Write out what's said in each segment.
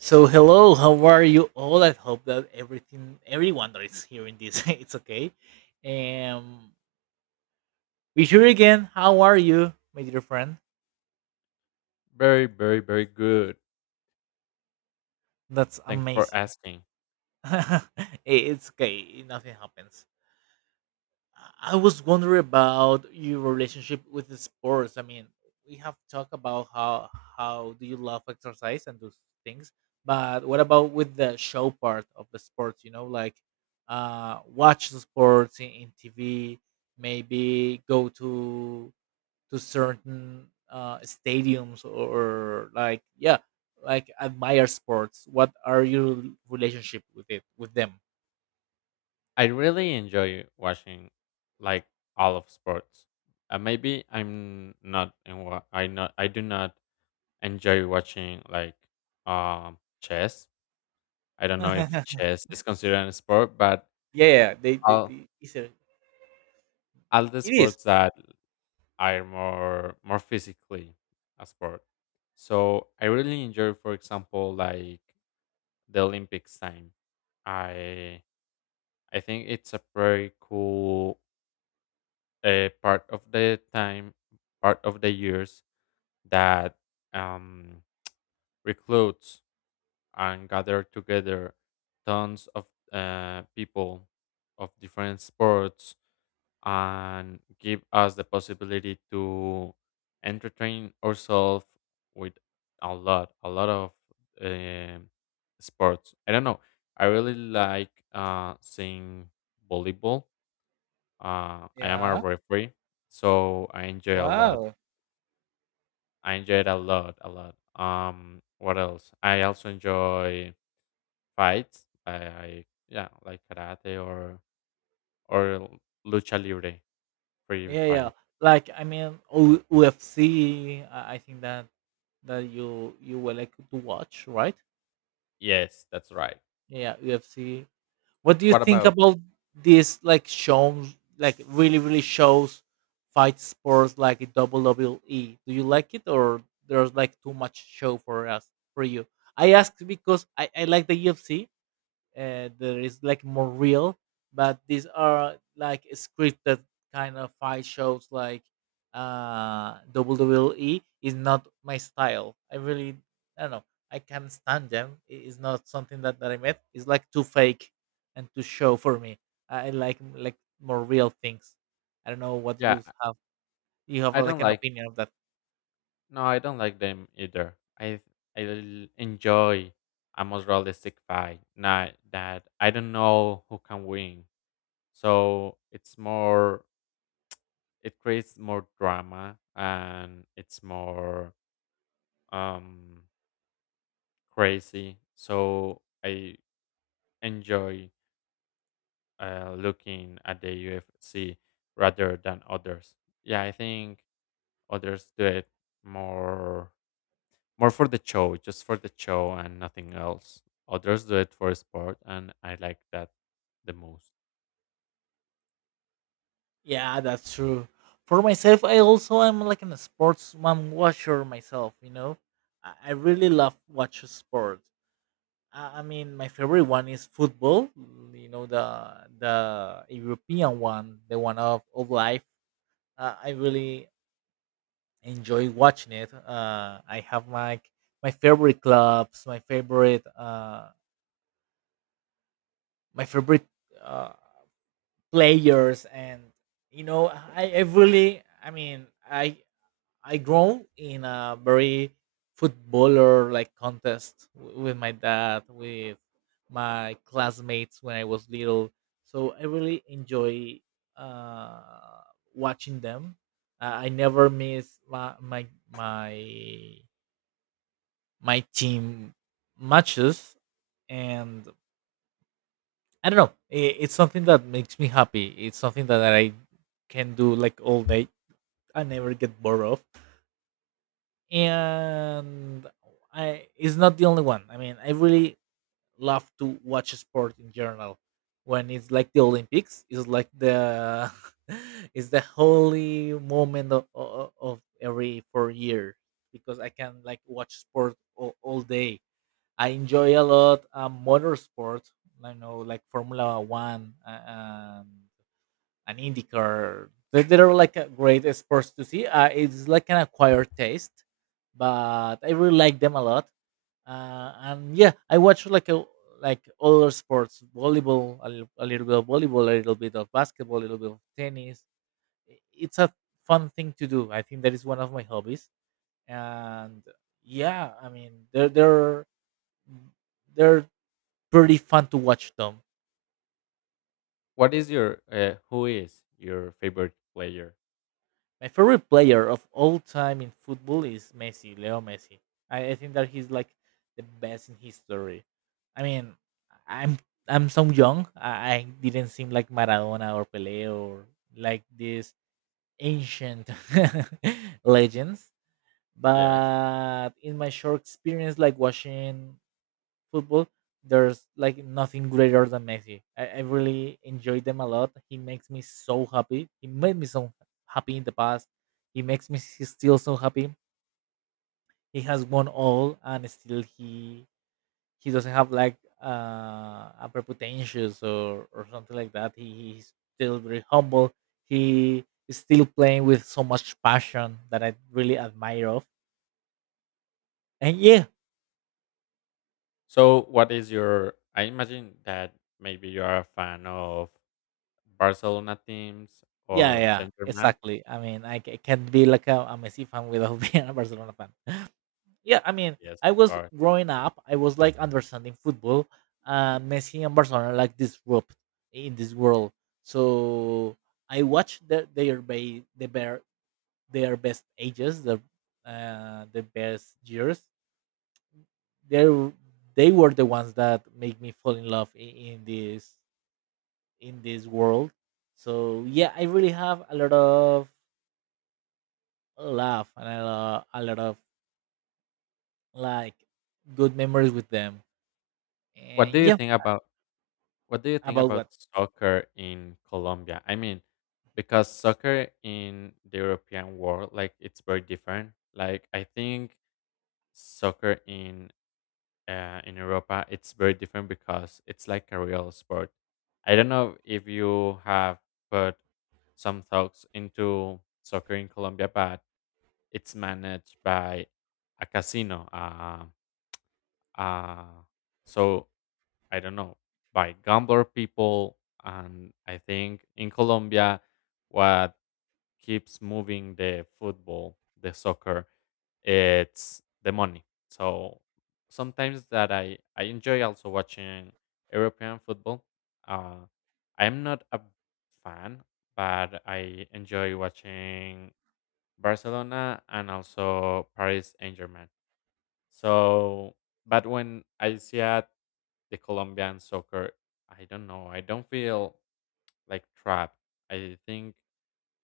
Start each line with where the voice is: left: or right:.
right: So hello, how are you all? I hope that everything, everyone that is hearing this, it's okay. Um, we here again. How are you, my dear friend?
left: Very, very, very good.
right: That's
left: Thanks for
right: amazing.
left: asking.
right: I- it's okay. Nothing happens. I was wondering about your relationship with the sports. I mean, we have talked about how do you love exercise and those things, but what about with the show part of the sports? You know, like watch the sports in TV, maybe go to certain stadiums, or like yeah, like admire sports. What are your relationship with it with them?
left: I really enjoy watching like all of sports. Maybe I do not enjoy watching like chess. I don't know if
right: Yeah,
left: chess is considered a sport, but
right: yeah, they, they,
left: all
right: they
left: all the
right: it is.
left: sports that are more physically a sport. So I really enjoy, for example, like the Olympics time. I I think it's a very cool part of the time, part of the years that um, recruits and gather together tons of people of different sports and give us the possibility to entertain ourselves with a lot of um sports. I don't know. I really like seeing volleyball. I am a
right: Yeah.
left: referee, so I enjoy a lot.
right: Wow.
left: I enjoy it a lot, a lot. What else? I also enjoy fights. I yeah, like karate or lucha libre, free
right: Yeah, yeah.
left: fight.
right: Like I mean, UFC. I think that you were like to watch, right?
left: Yes, that's right.
right: Yeah, UFC. What do you
left: What
right: think
left: about?
right: about these like shows? Like really, really shows fight sports like WWE. Do you like it or there's like too much show for us, for you? I ask because I like the UFC, that is like more real, but these are like scripted kind of fight shows like WWE is not my style. I don't know, I can't stand them. It is not something that I met. It's like too fake and too show for me. I like more real things. I don't know what you
left: Yeah,
right: have you have
left: I
right: like
left: don't
right: an
left: like.
right: opinion of that.
left: No, I don't like them either. I enjoy a most realistic fight. Not that I don't know who can win. So it's more, it creates more drama and it's more um, crazy. So I enjoy looking at the UFC rather than others. Yeah, I think others do it more more for the show, just for the show and nothing else. Others do it for sport, and I like that the most.
right: Yeah, that's true. For myself, I also am like an sportsman watcher myself. You know, I really love watch sports. I mean, my favorite one is football. You know, the European one, the one of life. I really enjoy watching it. I have my favorite clubs, my favorite uh, players, and you know, I mean, I grown in a very footballer like contest with my dad, with my classmates when I was little. So I really enjoy uh, watching them. I never miss my team matches, and I don't know. It's something that makes me happy. It's something that I can do like all day. I never get bored of. And I it's not the only one. I mean, I really love to watch sport in general. When it's like the Olympics, it's like the it's the holy moment of every 4 years, because I can like watch sport all day. I enjoy a lot motorsport. I know like Formula One um, an IndyCar. They are like a great sports to see. It's like an acquired taste, but I really like them a lot. And yeah, I watch like a like other sports, volleyball, a little bit of volleyball, a little bit of basketball, a little bit of tennis. It's a fun thing to do. I think that is one of my hobbies. And yeah, I mean, they're pretty fun to watch them.
left: What is your who is your favorite player?
right: My favorite player of all time in football is Messi, Leo Messi. I think that he's like the best in history. I mean, I'm I'm so young. I didn't seem like Maradona or Pele or like these ancient legends.
left: Yes.
right: But in my short experience, like watching football, there's like nothing greater than Messi. I really enjoy them a lot. He makes me so happy. He made me so happy in the past. He makes me still so happy. He has won all, and still he doesn't have like a prepotentious or something like that. He's still very humble. He is still playing with so much passion that I really admire of. And yeah,
left: So, what is your? I imagine that maybe you are a fan of Barcelona teams
right: yeah,
left: or
right: yeah,
left: Saint Germain.
right: exactly. I mean, can be like a Messi fan without being a Barcelona fan. Yeah, I mean,
left: Yes,
right: I
left: of
right: was
left: course.
right: growing up, I was like understanding football. Messi and Barcelona like disrupt in this world. So I watched the bear, their best ages, the best years. They they were the ones that make me fall in love in this world. So yeah, I really have a lot of laugh and a lot of like good memories with them.
left: What do
right: And
left: you
right: yeah,
left: think about what do you think
right: about
left: about
right: what?
left: soccer in Colombia? I mean, because soccer in the European world, like it's very different. Like I think soccer in Europa, it's very different because it's like a real sport. I don't know if you have put some thoughts into soccer in Colombia, but it's managed by a casino. Uh, so I don't know, by gambler people, and I think in Colombia, what keeps moving the football, the soccer, it's the money. So sometimes that I enjoy also watching European football. Uh, I'm not a fan, but I enjoy watching Barcelona and also Paris Saint Germain. So, but when I see at the Colombian soccer, I don't know. I don't feel like trapped. I think,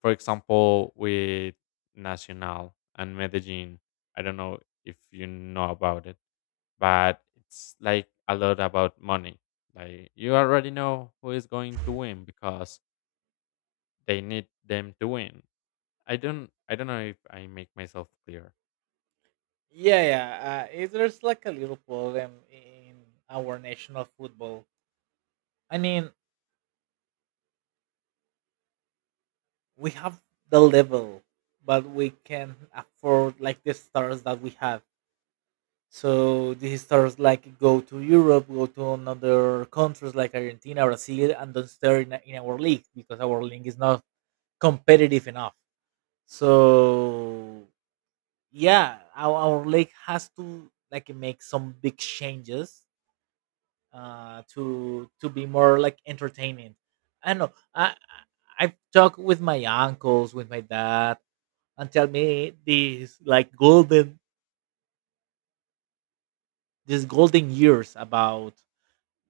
left: for example, with Nacional and Medellin, I don't know if you know about it, but it's like a lot about money. Like you already know who is going to win because they need them to win. I don't know if I make myself clear.
right: Yeah, yeah. There's like a little problem in our national football. I mean, we have the level, but we can afford like the stars that we have. So these stars like go to Europe, go to another countries like Argentina, Brazil, and don't stay in our league because our league is not competitive enough. So yeah, our league has to like make some big changes, to be more like entertaining. I don't know, I've talked with my uncles, with my dad, and tell me these like golden these golden years about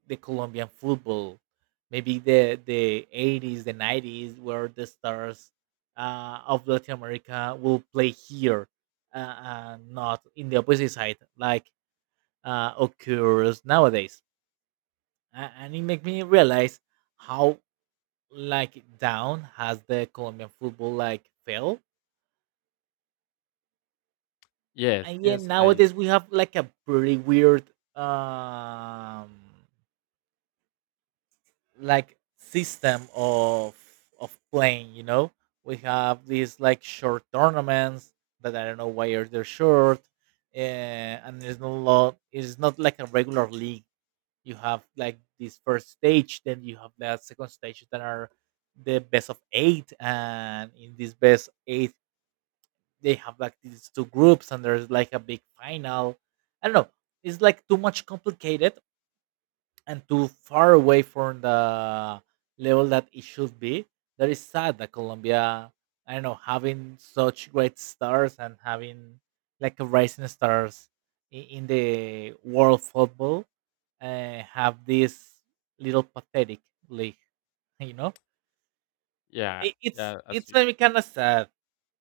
right: the Colombian football, maybe the 80s, the 90s, where the stars of Latin America will play here, uh, and not in the opposite side like occurs nowadays. And it made me realize how like down has the Colombian football like fell.
left: Yes,
right: And yeah,
left: yes, I
right: nowadays we have like a pretty weird um like system of playing. You know, we have these like short tournaments that I don't know why are they short, and there's no lot. It's not like a regular league. You have like this first stage, then you have the second stage that are the best of eight, and in this best eight they have like these two groups, and there's like a big final. I don't know, it's like too much complicated and too far away from the level that it should be. That is sad that Colombia, I don't know, having such great stars and having like a rising stars in the world football, have this little pathetic league. You know,
left: yeah,
right: it, it's
left: yeah, as
right: it's kind of sad.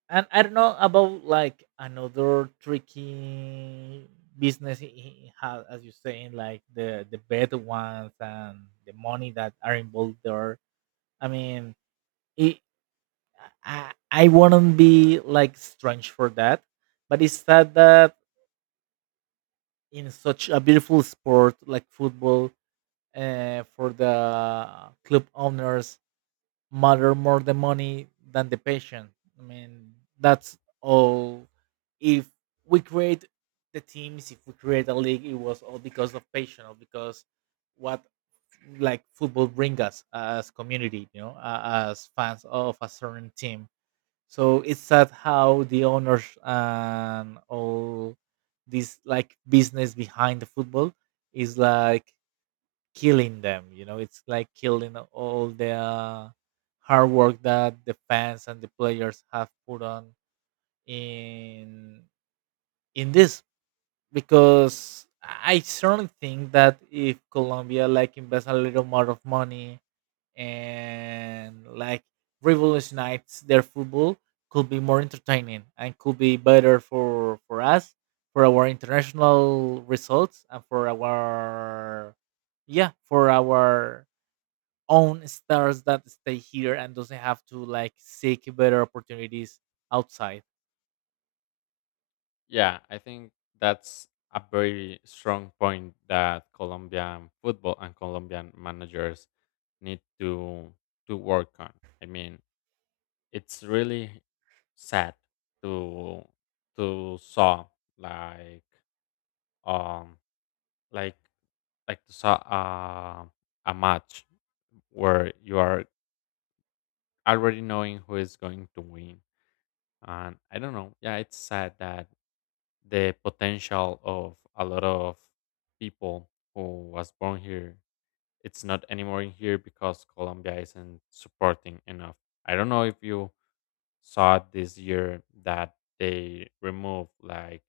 right: And I don't know about like another tricky business he has, as you saying, like the bad ones and the money that are involved there. I mean, it, I wouldn't be like strange for that, but it's sad that in such a beautiful sport like football, for the club owners matter more the money than the patient. I mean, that's all. If we create the teams, if we create a league, it was all because of patience. Because what like football bring us as community, you know, as fans of a certain team. So it's sad how the owners and all this like business behind the football is like killing them. You know, it's like killing all the hard work that the fans and the players have put on in this. Because I certainly think that if Colombia like invests a little more of money and like revolutionize their football, could be more entertaining and could be better for us, for our international results and for our, yeah, for our own stars that stay here and doesn't have to like seek better opportunities outside.
left: yeah, I think that's a very strong point that Colombian football and Colombian managers need to work on. I mean, it's really sad to to saw like um like like to saw a match where you are already knowing who is going to win. And I don't know. Yeah, it's sad that the potential of a lot of people who was born here, it's not anymore in here because Colombia isn't supporting enough. I don't know if you saw it this year that they removed like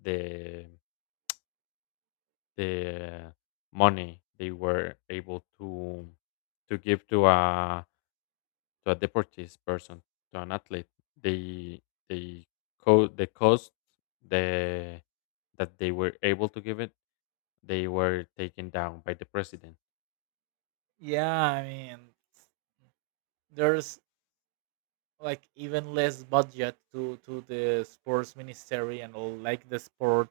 left: the the money they were able to give to a deportees person, to an athlete. they they the cost, the that they were able to give it, they were taken down by the president.
right: Yeah, I mean, there's like even less budget to the sports ministry and all like the sport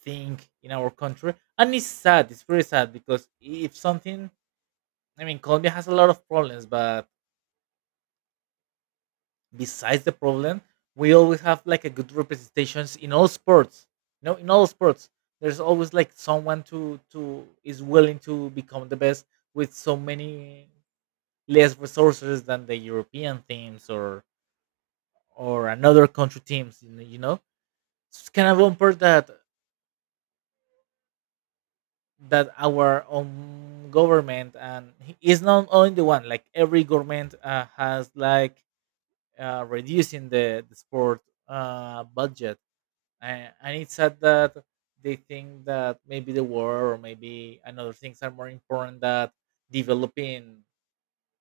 right: thing in our country, and it's sad. It's very sad because if something, I mean, Colombia has a lot of problems, but besides the problem, we always have like a good representations in all sports. You know, in all sports, there's always like someone to is willing to become the best with so many less resources than the European teams or another country teams. You know? It's kind of important that our own government and is not only the one. Like every government has like reducing the sport budget, and it's sad that they think that maybe the war or maybe another things are more important that developing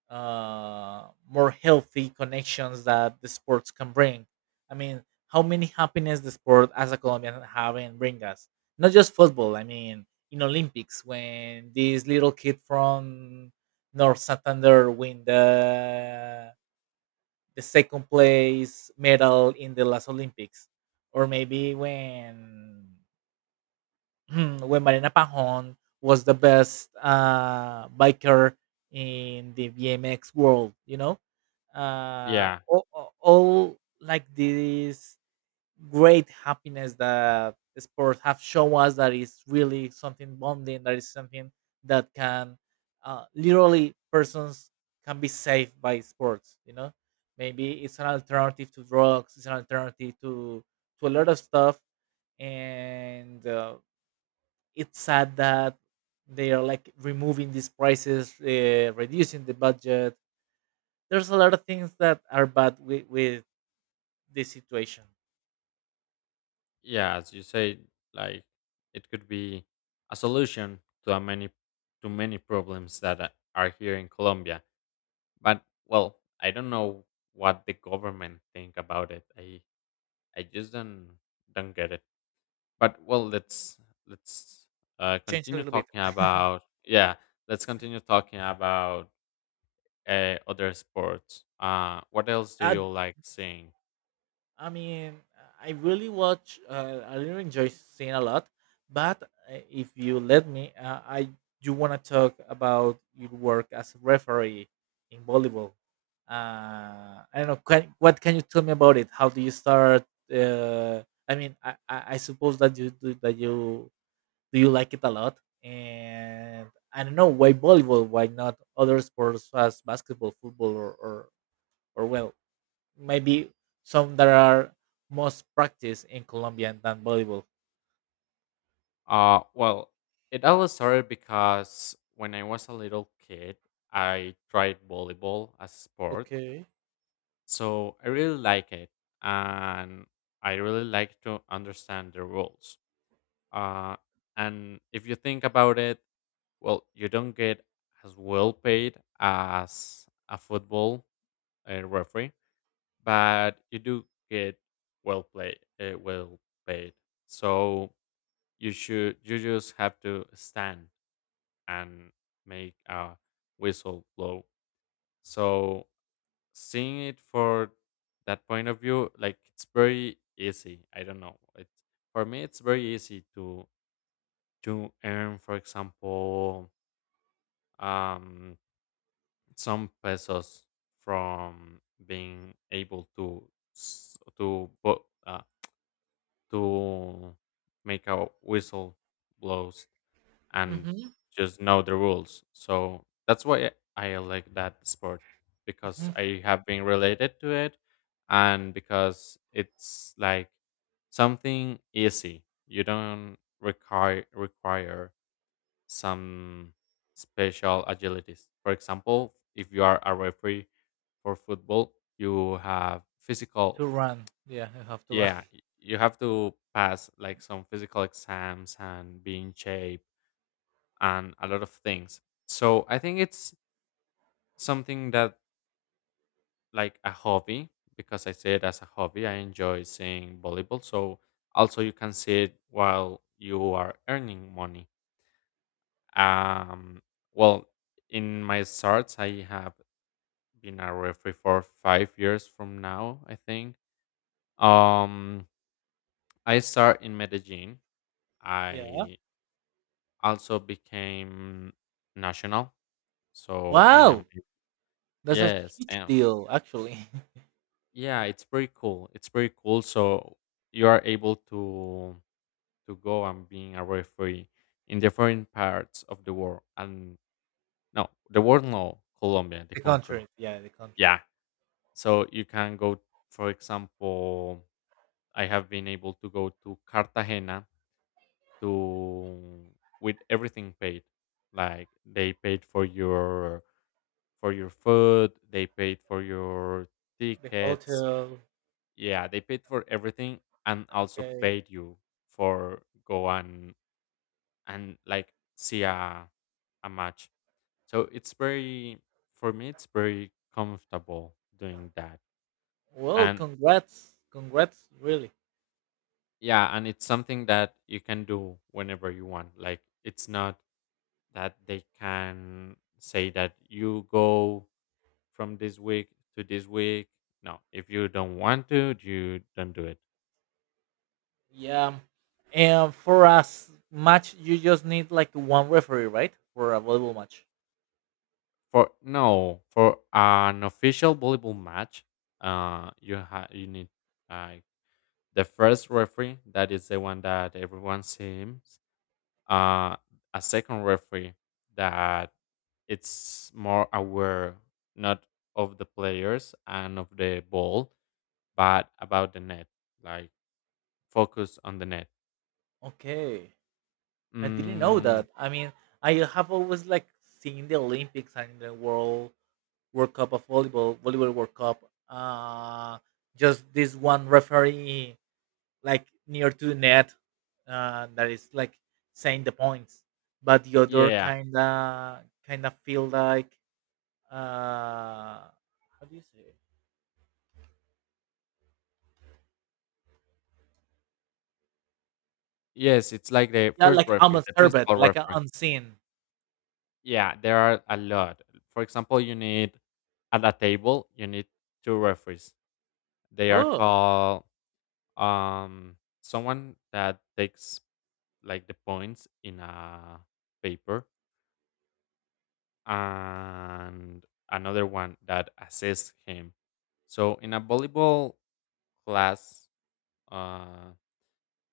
right: more healthy connections that the sports can bring. I mean, how many happiness the sport as a Colombian have and bring us? Not just football. I mean, in Olympics when this little kid from North Santander win the second place medal in the last Olympics, or maybe when when Marina Pajon was the best biker in the BMX world, you know, uh,
left: Yeah,
right: all, all like these great happiness that sports have shown us that is really something bonding, that is something that can literally persons can be saved by sports. You know, maybe it's an alternative to drugs, it's an alternative to a lot of stuff, and it's sad that they are like removing these prices, reducing the budget. There's a lot of things that are bad with this situation.
left: yeah, as you say, like it could be a solution to a many, to many problems that are here in Colombia. But well, I don't know what the government think about it. I just don't get it. But well, let's
right: Change a
left: continue
right: little bit.
left: talking about yeah. Let's continue talking about other sports. What else do
right: Uh,
left: you like seeing?
right: I mean, I really watch. I really enjoy seeing a lot. But if you let me, I do want to talk about your work as a referee in volleyball. I don't know. What can you tell me about it? How do you start? Uh, I suppose that you do you like it a lot. And I don't know why volleyball, why not other sports as basketball, football, or maybe some that are most practiced in Colombian than volleyball.
left: Well, it all started because when I was a little kid, I tried volleyball as a sport.
right: Okay.
left: So I really like it. And I really like to understand the rules. Uh, and if you think about it, well, you don't get as well paid as a football referee, but you do get well played, well paid. So you just have to stand and make a whistle blow. So seeing it for that point of view, like it's very easy. I don't know. It For me, it's very easy to earn, for example, um, some pesos from being able to s- to bo- uh, to make a whistle blows and
right: hmm
left: just know the rules. So that's why I like that sport, because
right: hmm
left: I have been related to it and because it's like something easy. You don't require some special agilities. For example, if you are a referee for football, you have physical,
right: To run, yeah, you have to run.
left: yeah, you have to pass like some physical exams and being shaped and a lot of things. So I think it's something that like a hobby, because I see it as a hobby. I enjoy seeing volleyball. So also you can see it while you are earning money. Um, well, in my starts, I have been a referee for 5 years from now. I think. Um, I start in Medellin.
right: Yeah.
left: I also became national. So I am
right: Wow, that's a
left: yes, I
right: huge
left: am
right: deal, actually.
left: yeah, it's pretty cool. It's pretty cool. So you are able to go and being a referee in different parts of the world. And no, the world no, Colombia, the
right: The
left: country.
right: country, yeah, the country,
left: Yeah. So you can go, for example, I have been able to go to Cartagena to with everything paid. Like they paid for your food, they paid for your
right: the
left: tickets,
right: hotel.
left: yeah they paid for everything and also
right: Okay.
left: paid you for go and like see a match, so it's very, for me it's very comfortable doing that.
right: Well,
left: And
right: congrats, congrats, really.
left: yeah, and it's something that you can do whenever you want. Like it's not that they can say that you go from this week to this week. No, if you don't want to, you don't do it.
right: Yeah. And for us match, you just need like one referee, right? For a volleyball match.
left: For no, for an official volleyball match, you need uh, the first referee that is the one that everyone sees. Uh, a second referee that it's more aware not of the players and of the ball, but about the net, like focus on the net.
right: Okay. I didn't know
left: Mm,
right: that. I mean, I have always like seen the Olympics and the World Cup of volleyball, volleyball World Cup. Uh, just this one referee like near to the net, that is like saying the points. But the other
left: yeah,
right: kinda feel like uh, how do you say? It?
left: yes, it's like the
right: Yeah,
left: first
right: like
left: referee,
right: almost
left: the
right: servant,
left: principal
right: like an
left: referee.
right: unseen.
left: Yeah, there are a lot. For example, you need at a table, you need two referees. They are
right: Oh.
left: called um someone that takes like the points in a paper and another one that assists him. So in a volleyball class uh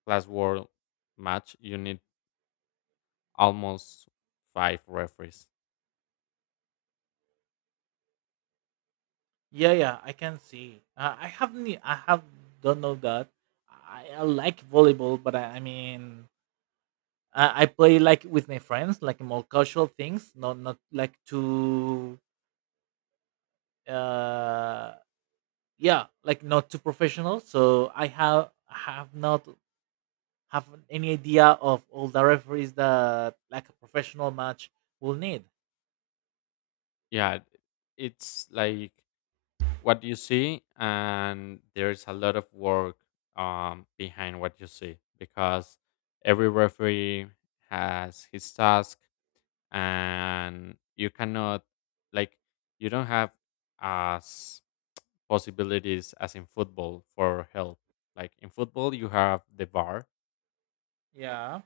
left: class world match, you need almost five referees.
right: Yeah, yeah, I can see. I haven't. E- I have don't know that. I like volleyball, but I mean, I play like with my friends, like more casual things, not like too. Uh, yeah, like not too professional. So I have not have any idea of all the referees that like a professional match will need.
left: Yeah, it's like what you see and there's a lot of work behind what you see, because every referee has his task and you cannot like, you don't have as possibilities as in football for help. Like in football you have the bar,
right: Yeah,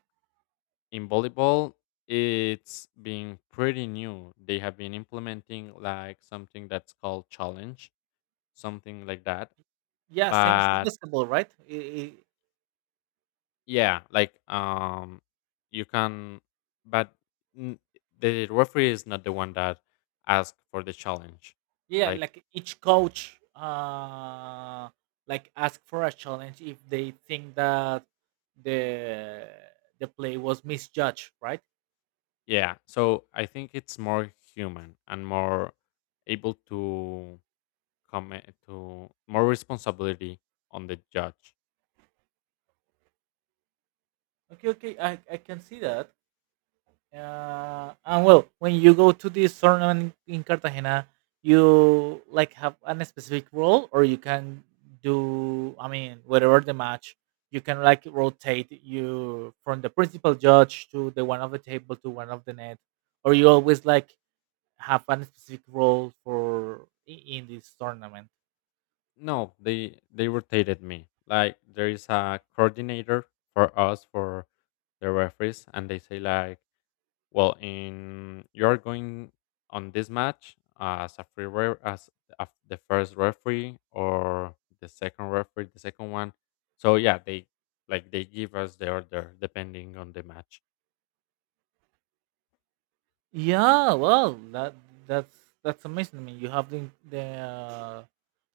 left: in volleyball it's been pretty new, they have been implementing like something that's called challenge, something like that,
right: yeah, same as
left: but
right: basketball, right?
left: yeah, like you can, but n- the referee is not the one that asked for the challenge.
right: Yeah,
left: Like,
right: like each coach like ask for a challenge if they think that the the play was misjudged, right?
left: yeah, so I think it's more human and more able to comment to more responsibility on the judge.
right: Okay, okay, I can see that. And well, when you go to this tournament in Cartagena, you like have an specific role, or you can do, I mean, whatever the match, you can like rotate you from the principal judge to the one of the table to one of the net, or you always like have a specific role for in this tournament.
left: No, they rotated me. Like there is a coordinator for us for the referees, and they say like, well, in you are going on this match as a free ref, as a, the first referee or the second referee, the second one. So yeah, they like they give us the order depending on the match.
right: Yeah, well, that's that's amazing. I mean, you have the the, uh,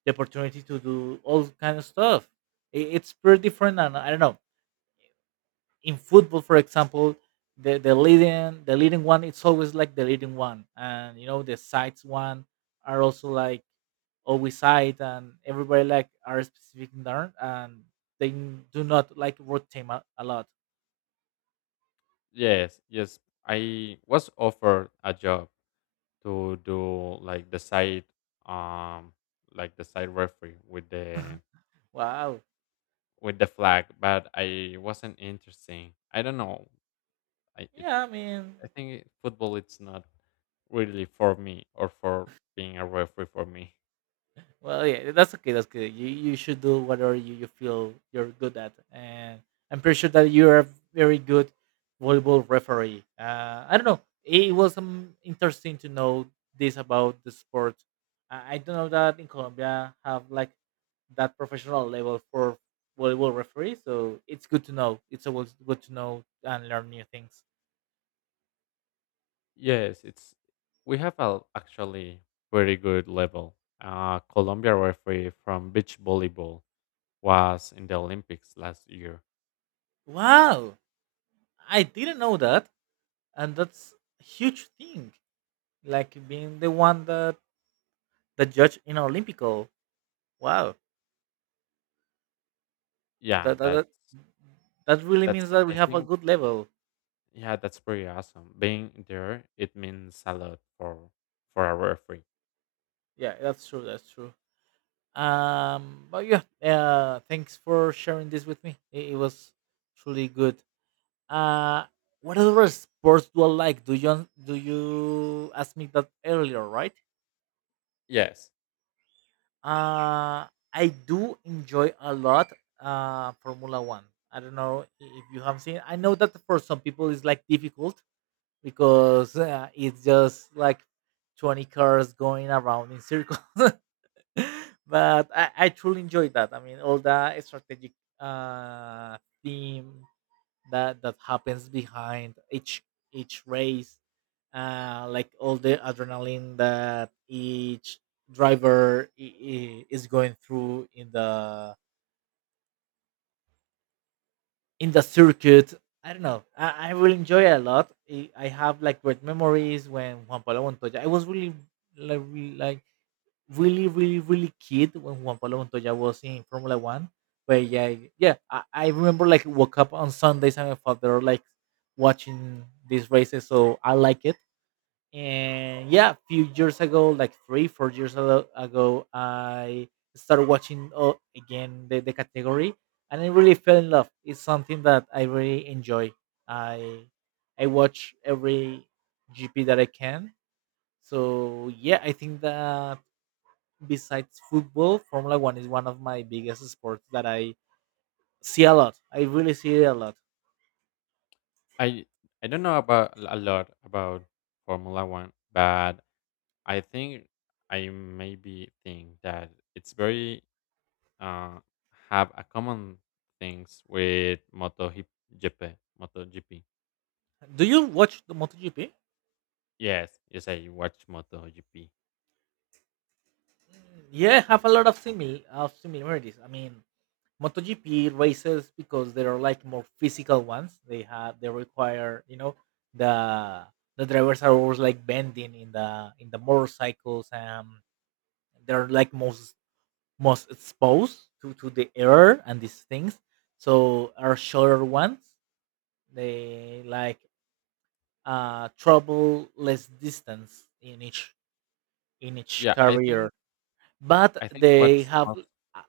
right: the opportunity to do all kind of stuff. It's pretty different, and I don't know. In football, for example, the leading one, it's always like the leading one, and you know the sides one are also like always side, and everybody like are specific in there, and they do not like rotate a lot.
left: Yes, yes. I was offered a job to do um, like the side referee with the
right: Wow.
left: flag, but I wasn't interested. I don't know. I, it
right: Yeah, I mean,
left: I think football it's not really for me or for being a referee for me.
right: well, yeah, that's okay. That's good. You should do whatever you, you feel you're good at, and I'm pretty sure that you're a very good volleyball referee. I don't know. It was interesting to know this about the sport. I don't know that in Colombia have like that professional level for volleyball referee, so it's good to know. It's always good to know and learn new things.
left: Yes, it's, we have a actually very good level. Colombia referee from beach volleyball was in the Olympics last year.
right: Wow, I didn't know that, and that's a huge thing. Like being the one that that judge in Olympico. Wow,
left: Yeah,
right: that that
left: that's
right: that that really means that we
left: I
right: have a
left: think
right: good level.
left: yeah that's pretty awesome. Being there it means a lot for a referee.
right: Yeah, that's true. That's true. But yeah, thanks for sharing this with me. It was truly good. Uh, what other sports do I like? Do you ask me that earlier, right?
left: Yes,
right: Uh, I do enjoy a lot Formula One. I don't know if you have seen. I know that for some people it's like difficult because it's just like 20 cars going around in circles. But I truly enjoyed that. I mean, all the strategic uh, theme that that happens behind each race, like all the adrenaline that each driver is going through in the circuit. I don't know. I will enjoy it a lot. I have like great memories when Juan Pablo Montoya. I was really like re- like really really really kid when Juan Pablo Montoya was in Formula One. But yeah, yeah. I remember like woke up on Sundays and my father like watching these races, so I like it. And yeah, a few years ago, like 3 4 years ago, I started watching again the category, and I really fell in love. It's something that I really enjoy. i I watch every gp that I can. So yeah, I think that besides football, formula one is one of my biggest sports that I see a lot. I really see it a lot.
left: I I don't know about a lot about Formula One, but I think I maybe think that it's very uh, have a common things with MotoGP. MotoGP.
right: Do you watch the MotoGP?
left: Yes, yes, I watch MotoGP.
right: Yeah, I have a lot of similarities. I mean, MotoGP races because they are like more physical ones. They require, you know, the the drivers are always like bending in the motorcycles, and they're like most exposed to the air and these things. So are shorter ones. They like trouble less distance in each
left: Yeah, I
right: career,
left: think
right: but
left: I think
right: they
left: what's
right: have.
left: most.
right: uh,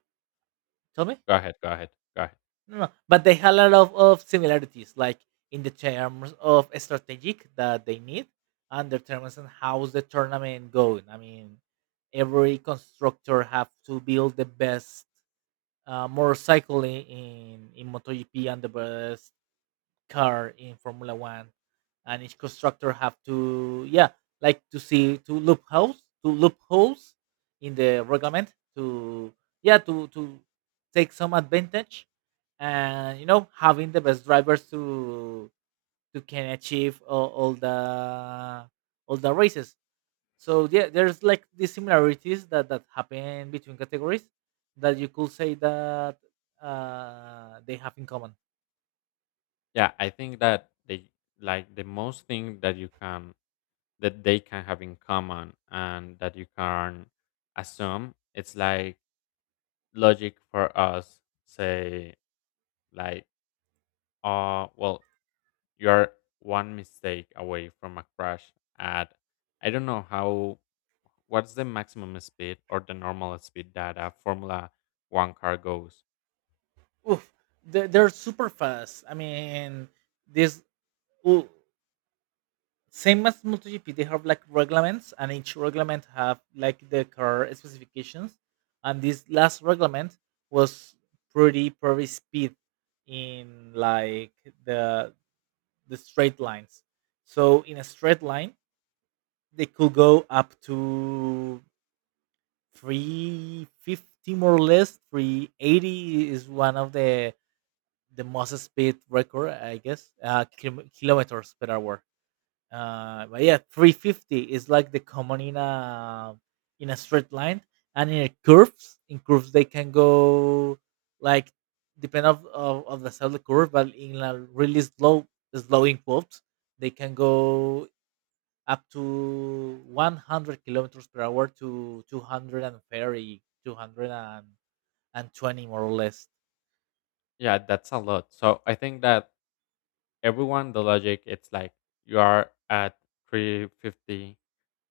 right: Tell me.
left: Go ahead, go ahead, go ahead.
right: No, no, but they had a lot of similarities, like in the terms of strategic that they need, and the terms on how's the tournament going. I mean, every constructor have to build the best motorcycle in in MotoGP and the best car in Formula One, and each constructor have to, yeah, like to see to loopholes in the reglement to yeah to take some advantage, and you know having the best drivers to can achieve all the races. So yeah, there's like these similarities that that happen between categories that you could say that they have in common.
left: Yeah, I think that they, like the most thing that you can, that they can have in common and that you can assume, it's like logic for us, say like, well, you are one mistake away from a crash at, I don't know how, what's the maximum speed or the normal speed that a Formula One car goes.
right: Oof, they- they're super fast. I mean this Well, same as MotoGP, they have like reglements, and each reglement have like the car specifications. And this last reglement was pretty pretty speed in like the the straight lines. So in a straight line, they could go up to 350 more or less. 380 is one of the most speed record, I guess, kilo- kilometers per hour. But yeah, 350 is like the common in a straight line, and in curves, they can go like depend of the cell curve, but in a really slow in curves, they can go up to 100 kilometers per hour to 230 220 more or less.
left: Yeah, that's a lot. So I think that everyone the logic it's like you are at three hundred fifty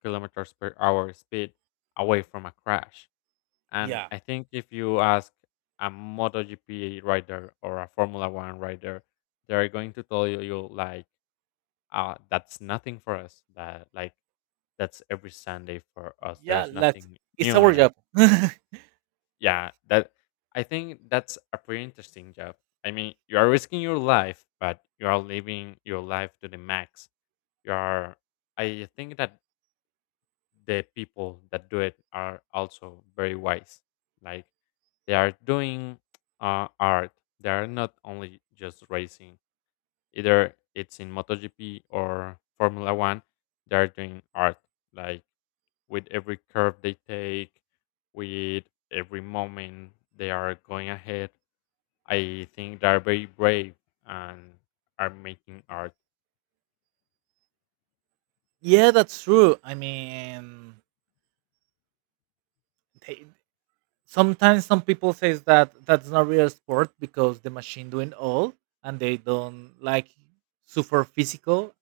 left: kilometers per hour speed away from a crash. And
right: Yeah.
left: I think if you ask a MotoGP rider or a Formula One rider, they're going to tell you like, that's nothing for us. That like that's every Sunday for us. There
right: Yeah,
left: is
right: like
left: nothing
right: it's
left: new
right: our
left: in it.
right: job.
left: Yeah, that, I think that's a pretty interesting job. I mean, you are risking your life, but you are living your life to the max. You are. I think that the people that do it are also very wise. Like they are doing art. They are not only just racing. Either it's in MotoGP or Formula One, they're doing art. Like with every curve they take, with every moment they are going ahead, I think they are very brave and are making art.
right: Yeah, that's true. I mean they, sometimes some people says that that's not real sport because the machine doing all, and they don't like super physical,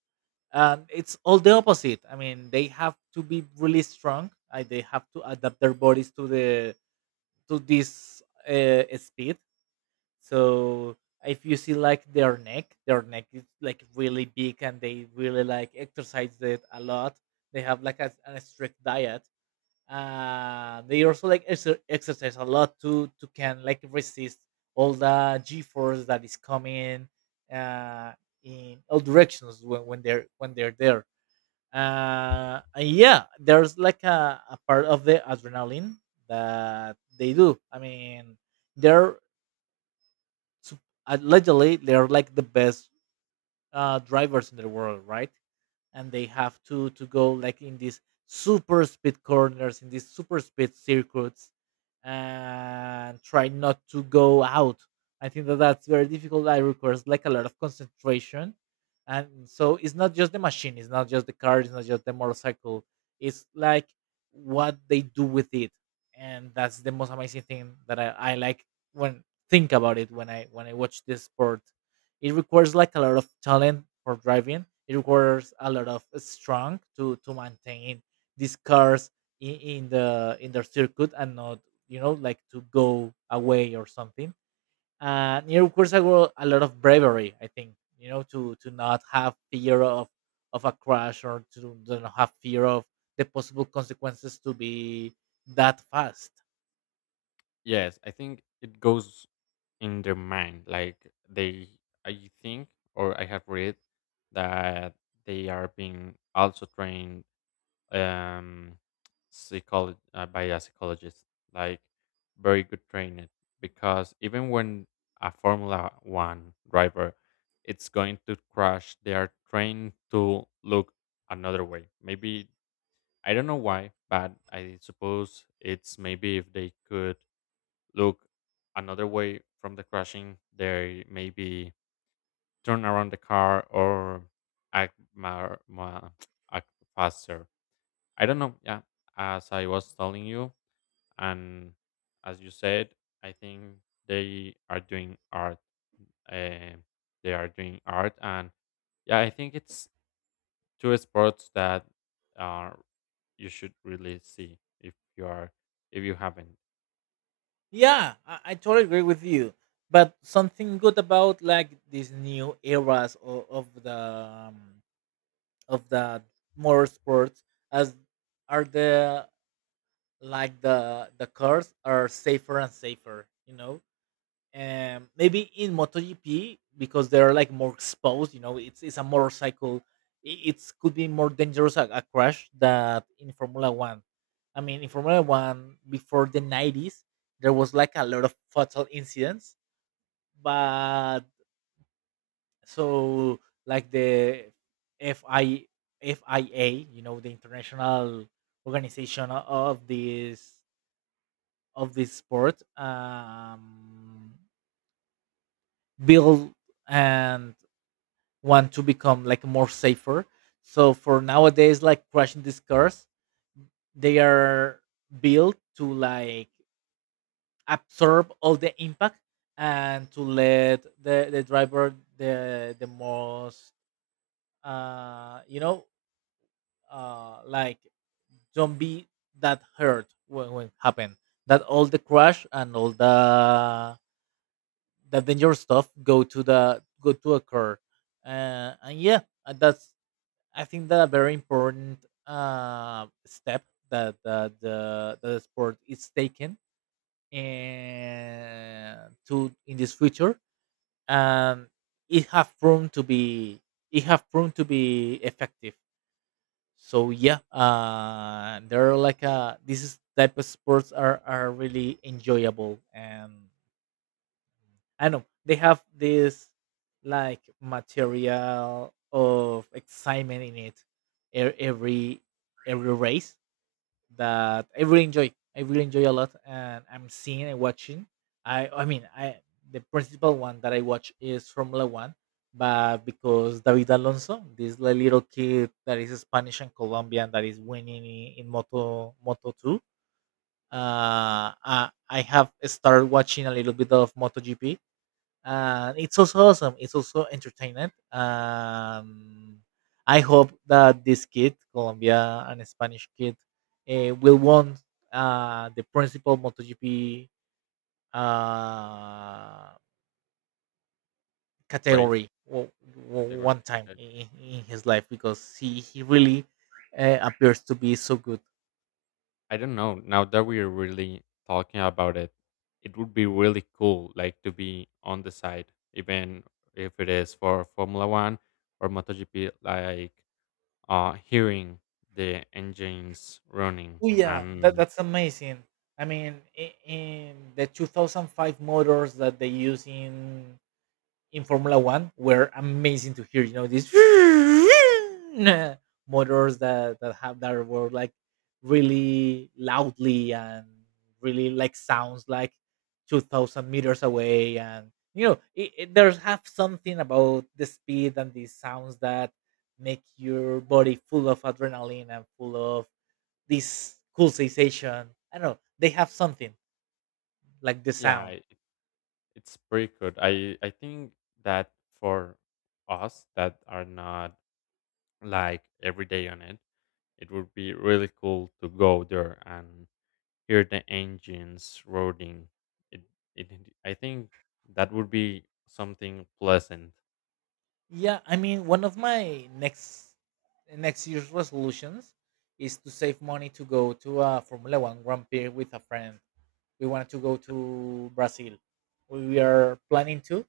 right: and it's all the opposite. I mean, they have to be really strong. They have to adapt their bodies to the to this speed. So if you see like their neck is like really big, and they really like exercise it a lot. They have like a strict diet. They also like exercise a lot to can like resist all the g force that is coming uh in all directions when they're there. And yeah, there's like a part of the adrenaline that they do. I mean, they're sup- allegedly they're like the best drivers in the world, right? And they have to go like in these super speed corners, in these super speed circuits, and try not to go out. I think that that's very difficult, that requires like a lot of concentration. And so it's not just the machine, it's not just the car, it's not just the motorcycle, it's like what they do with it. And that's the most amazing thing that I like when think about it when I watch this sport. It requires like a lot of talent for driving. It requires a lot of strength to maintain these cars in the in their circuit and not, you know, like to go away or something. And it requires lo- a lot of bravery, I think. You know, to not have fear of a crash or to not have fear of the possible consequences to be that fast.
left: Yes, I think it goes in their mind. Like they, I think, or I have read that they are being also trained um psychology by a psychologist, like very good training, because even when a formula 1 driver it's going to crash, they are trained to look another way maybe. I don't know why, but I suppose it's maybe if they could look another way from the crashing, they maybe turn around the car or act more act faster. I don't know. Yeah, as I was telling you, and as you said, I think they are doing art. Uh, they are doing art, and yeah, I think it's two sports that uh, you should really see if you are, if you haven't.
right: Yeah, I totally agree with you. But something good about like these new eras of the um, of the motorsports as are the like the cars are safer and safer. You know, maybe in MotoGP because they're like more exposed. You know, it's a motorcycle. It's could be more dangerous a crash than in Formula One. I mean, in Formula One before the 90s, there was like a lot of fatal incidents, but so like the F I FIA, you know, the international organization of this sport, build and want to become like more safer. So for nowadays, like crashing these cars, they are built to like absorb all the impact, and to let the driver the most uh you know like don't be that hurt when happen that all the crash and all the dangerous stuff go to the go to occur. And yeah, that's I think that a very important step that the sport is taken and to in this future, and it have proven to be it have proven to be effective. So yeah, there are like a this is type of sports are really enjoyable, and I know they have this like material of excitement in it. e- Every every race that I really enjoy. I really enjoy a lot, and I'm seeing and watching. I mean I the principal one that I watch is Formula One, but because David Alonso, this little kid that is Spanish and Colombian that is winning in Moto Two, I have started watching a little bit of MotoGP, and it's also awesome. It's also entertainment. I hope that this kid, Colombia and Spanish kid, will won the principal MotoGP uh,
left: Race
right: category
left: category.
right: one time
left: Okay?
right: in his life because he really appears to be so good.
left: I don't know. Now that we're really talking about it, it would be really cool, like to be on the side, even if it is for Formula One or MotoGP, like hearing the engines running.
right: Oh yeah, that,
left: And
right: that's amazing. I mean, in the 2005 motors that they use in Formula One were amazing to hear. You know these motors that that have that were like really loudly and really like sounds like 2,000 meters away, and you know it, it, there's have something about the speed and these sounds that make your body full of adrenaline and full of this cool sensation. I don't know. They have something like the
left: yeah,
right: sound.
left: it's pretty good. I think that for us that are not like every day on it, it would be really cool to go there and hear the engines roaring. It, I think that would be something pleasant.
right: Yeah, I mean, one of my next year's resolutions is to save money to go to a Formula One Grand Prix with a friend. We wanted to go to Brazil. We are planning to.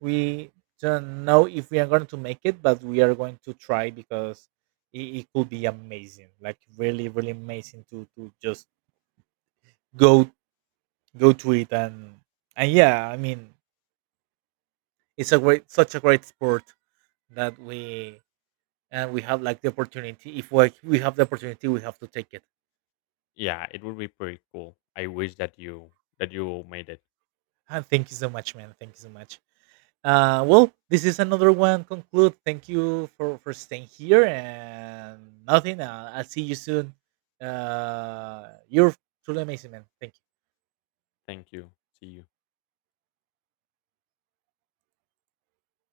right: We don't know if we are going to make it, but we are going to try because it could be amazing. Like really, really amazing to just go go to it and yeah, I mean, it's a great such a great sport that we have like the opportunity. If we have the opportunity, we have to take it.
left: Yeah, it would be pretty cool. I wish that you, that you made it.
right: And thank you so much, man, thank you so much. Well, this is another one conclude. Thank you for staying here, and nothing. I'll see you soon. You're truly amazing, man. Thank you.
left: Thank you. See you.